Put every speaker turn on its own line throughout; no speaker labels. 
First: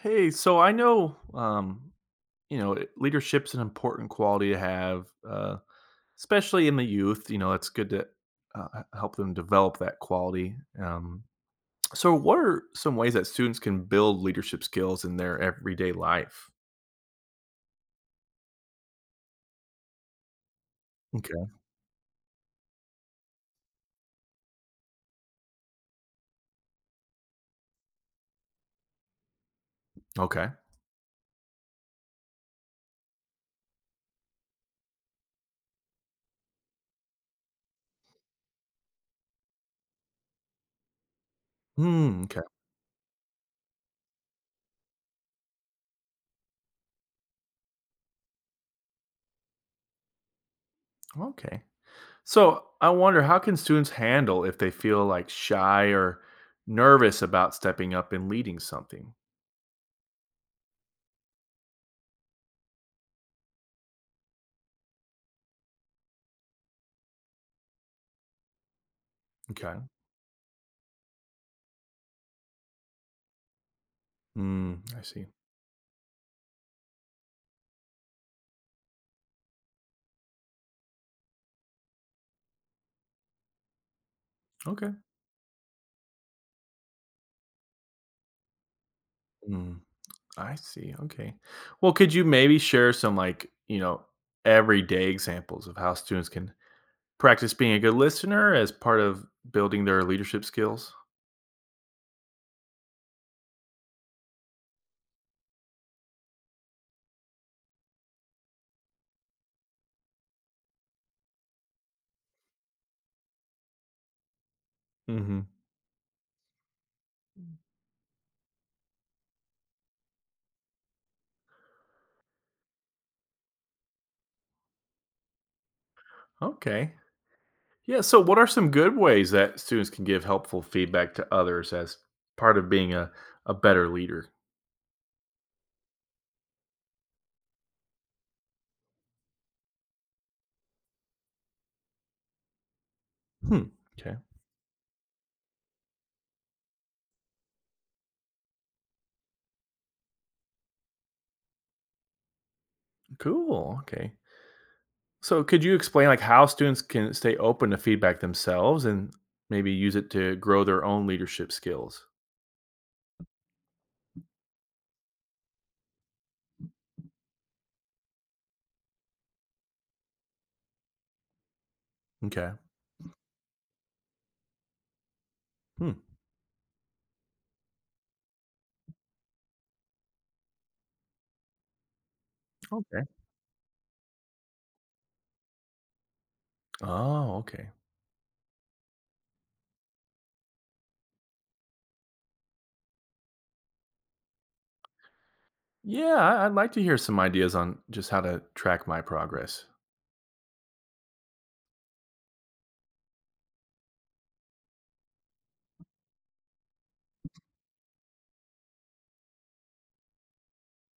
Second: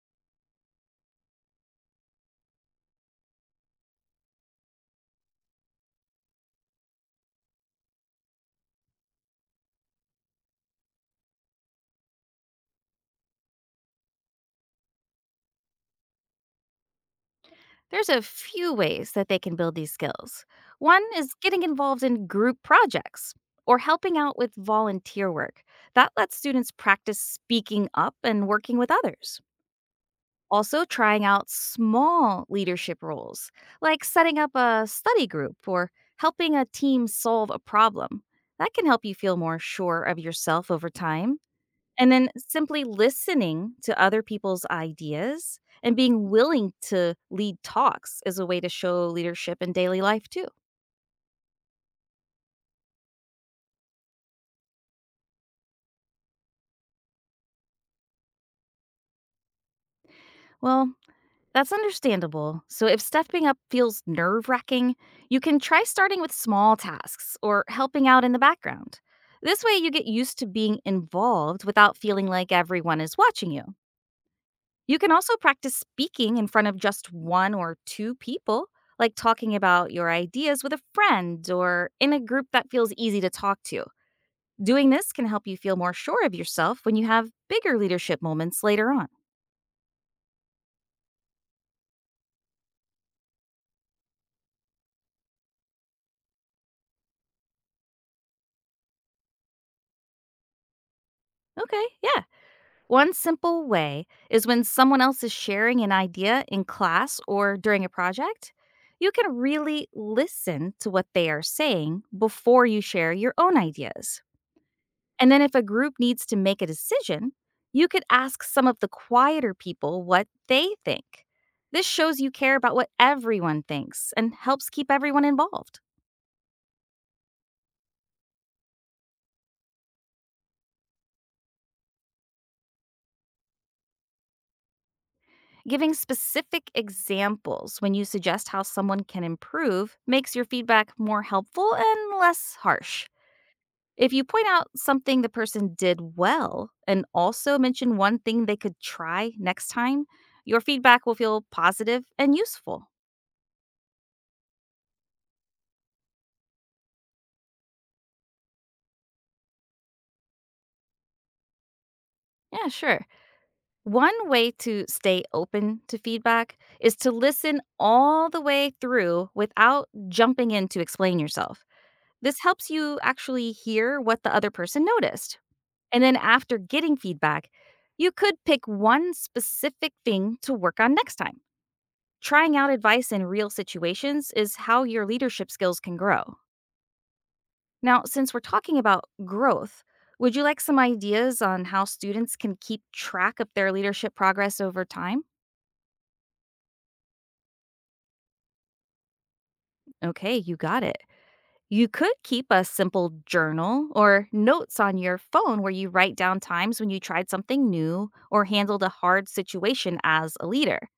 Hey, so I know, leadership's an important quality to have, especially in the youth. You know, it's good to help them develop that quality. Um, so, what are some ways that students can build leadership skills in their everyday life?
There's a few ways that they can build these skills. One is
Okay.
getting involved in group projects or helping out with volunteer work. That lets students practice speaking up and working with others.
Okay.
Also, trying out small leadership roles, like setting up a study group or helping a team solve a problem. That can help you feel more sure of yourself over time. And
Hmm.
then
Okay.
simply listening to other people's ideas and being willing to lead talks is a way to show leadership in daily life too.
Okay. So, I wonder how can students handle if they feel like shy or nervous about stepping up and leading something?
Well, that's understandable. So if stepping up feels nerve wracking, you can try starting with small tasks or helping out in the background. This way,
Okay.
you get used to being involved without feeling like everyone is watching you.
Hmm.
You
I
can
see.
also practice speaking in front of just one or two people, like talking about your ideas with a friend or in a group that feels easy to talk to. Doing
Okay.
this can help you feel more sure of yourself when you have bigger leadership moments later on.
Hmm. I see, okay. Well, could you maybe share some, like, everyday examples of how students can practice being a good listener as part of building their leadership skills?
Okay, yeah. One simple way is when someone else is sharing an idea in class or during a project, you can really listen to what they are saying before you share your own ideas. And then
Mhm.
if a group needs to make a decision, you could ask some of the quieter people what they think. This shows you care about what everyone thinks and helps keep everyone involved.
Okay. Yeah, so what are some good ways that students can give helpful feedback to others as part of being a better leader?
Giving specific examples when you suggest how someone can improve makes your feedback more helpful and less harsh.
Hmm,
If
okay.
you point out something the person did well and also mention one thing they could try next time, your feedback will feel positive and useful.
Cool, okay. So could you explain, like, how students can stay open to feedback themselves and maybe use it to grow their own leadership skills?
Yeah, sure. One way to stay open to feedback is to listen all the way through without jumping in to explain yourself. This
Okay.
helps you actually hear what the other person noticed.
Hmm,
And then after getting feedback, you could pick one specific thing to work on next time. Trying out
okay.
advice in real situations is how your leadership skills can grow.
Oh, okay.
Now, since we're talking about growth, would you like some ideas on how students can keep track of their leadership progress over time?
Yeah, I'd like to hear some ideas on just how to track my progress.
Okay, you got it. You could keep a simple journal or notes on your phone where you write down times when you tried something new or handled a hard situation as a leader.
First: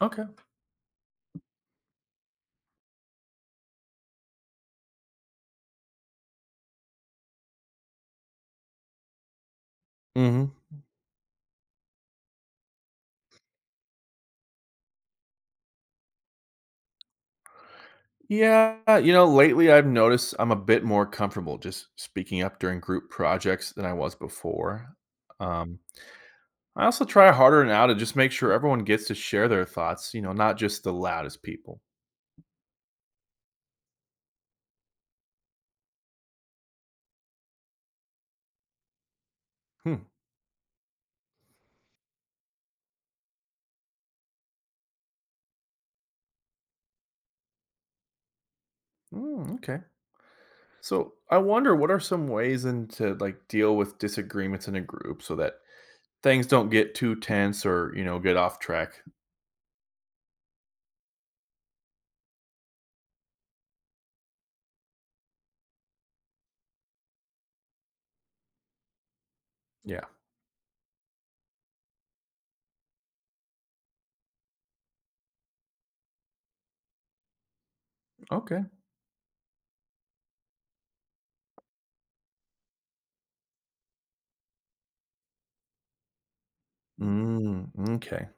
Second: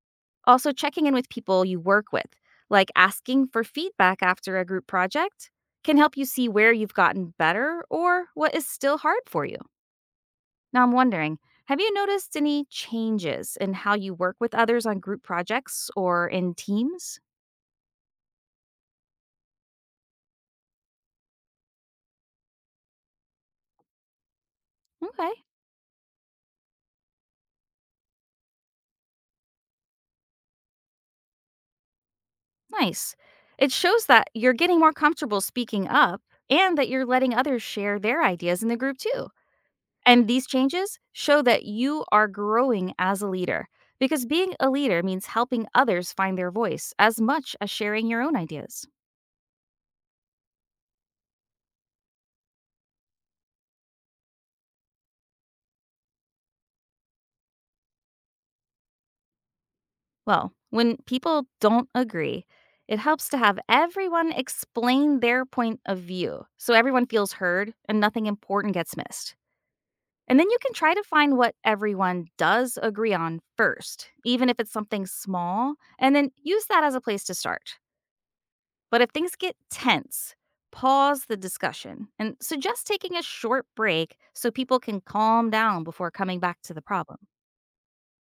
Okay.
Also, checking in with people you work with, like asking for feedback after a group project, can help you see where you've gotten better or what is still hard for you.
Hmm.
Now, I'm wondering, have you noticed any changes in how you work with others on group projects or in teams?
Yeah, you know, lately I've noticed I'm a bit more comfortable just speaking up during group projects than I was before.
Okay.
Um, I also try harder now to just make sure everyone gets to share their thoughts, you know, not just the loudest people.
Nice. It shows that you're getting more comfortable speaking up and that you're letting others share their ideas in the group too.
Hmm.
And these changes show that you are growing as a leader because being a leader means helping others find their voice as much as sharing your own ideas.
Mm, okay. So I wonder what are some ways then to like deal with disagreements in a group so that things don't get too tense or, you know, get off track.
Well, when people don't agree, it helps to have everyone explain their point of view so everyone feels heard and nothing important gets missed.
Yeah.
And then you can try to find what everyone does agree on first, even if it's something small, and then use that as a place to start.
Okay.
But if things get tense, pause the discussion and suggest taking a short break so people can calm down before coming back to the problem.
Mm, okay.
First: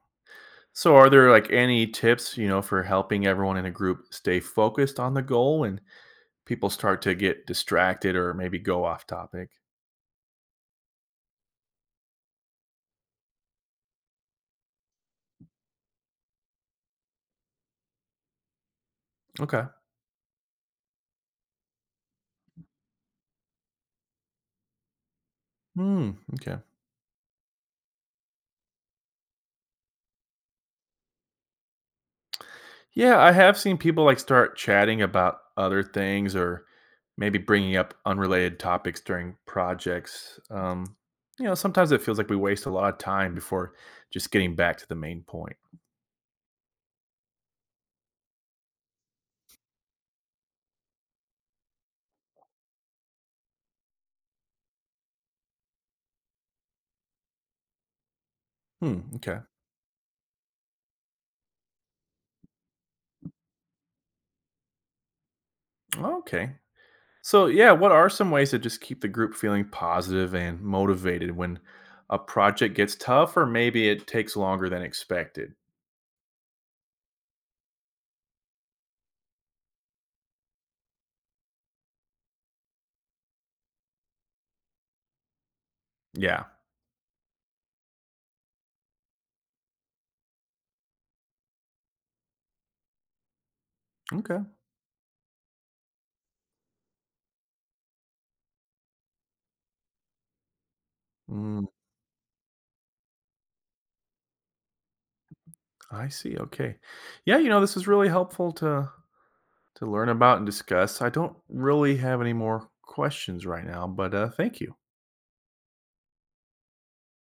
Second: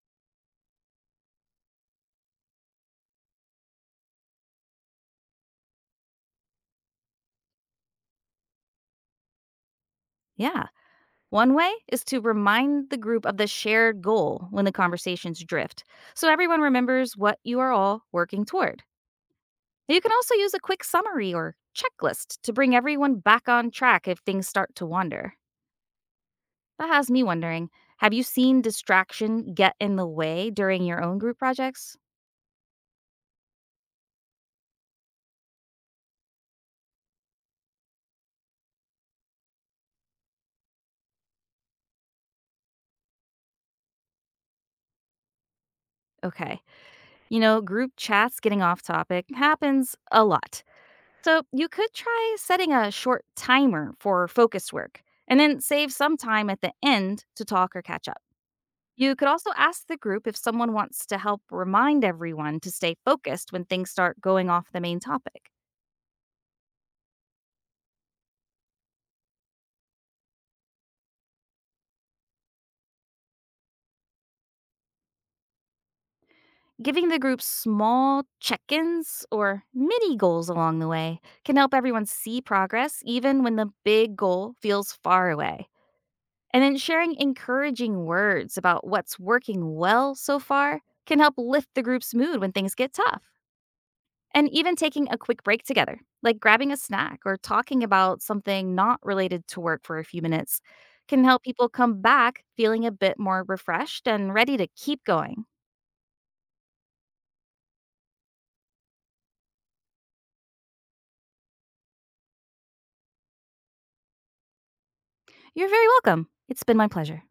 So, are there like any tips, you know, for helping everyone in a group stay focused on the goal when people start to get distracted or maybe go off topic?
Yeah. One way is to remind the group of the shared goal when the conversations drift, so everyone remembers what you are all working toward.
Okay.
You can also use a quick summary or checklist to bring everyone back on track if things start to wander.
Hmm. Okay.
That has me wondering, have you seen distraction get in the way during your own group projects?
Yeah, I have seen people like start chatting about other things or maybe bringing up unrelated topics during projects. You know, sometimes it feels like we waste a lot of time before just getting back to the main point.
Okay. You know, group chats getting off topic happens a lot. So you could try setting a short timer for focus work and then save some time at the end to talk or catch up.
Hmm.
You could
Okay.
also ask the group if someone wants to help remind everyone to stay focused when things start going off the main topic.
Okay. So, yeah, what are some ways to just keep the group feeling positive and motivated when a project gets tough or maybe it takes longer than expected?
Giving the group small check ins or mini goals along the way can help everyone see progress even when the big goal feels far away.
Yeah.
And then sharing encouraging words about what's working well so far can help lift the group's mood when things get tough.
Okay.
And even taking a quick break together, like grabbing a snack or talking about something not related to work for a few minutes, can help
Mm,
people come back feeling a bit more refreshed and ready to keep going.
I see. Okay. Yeah, you know, this is really helpful to learn about and discuss. I don't really have any more questions right now, but thank you.
You're very welcome. It's been my pleasure.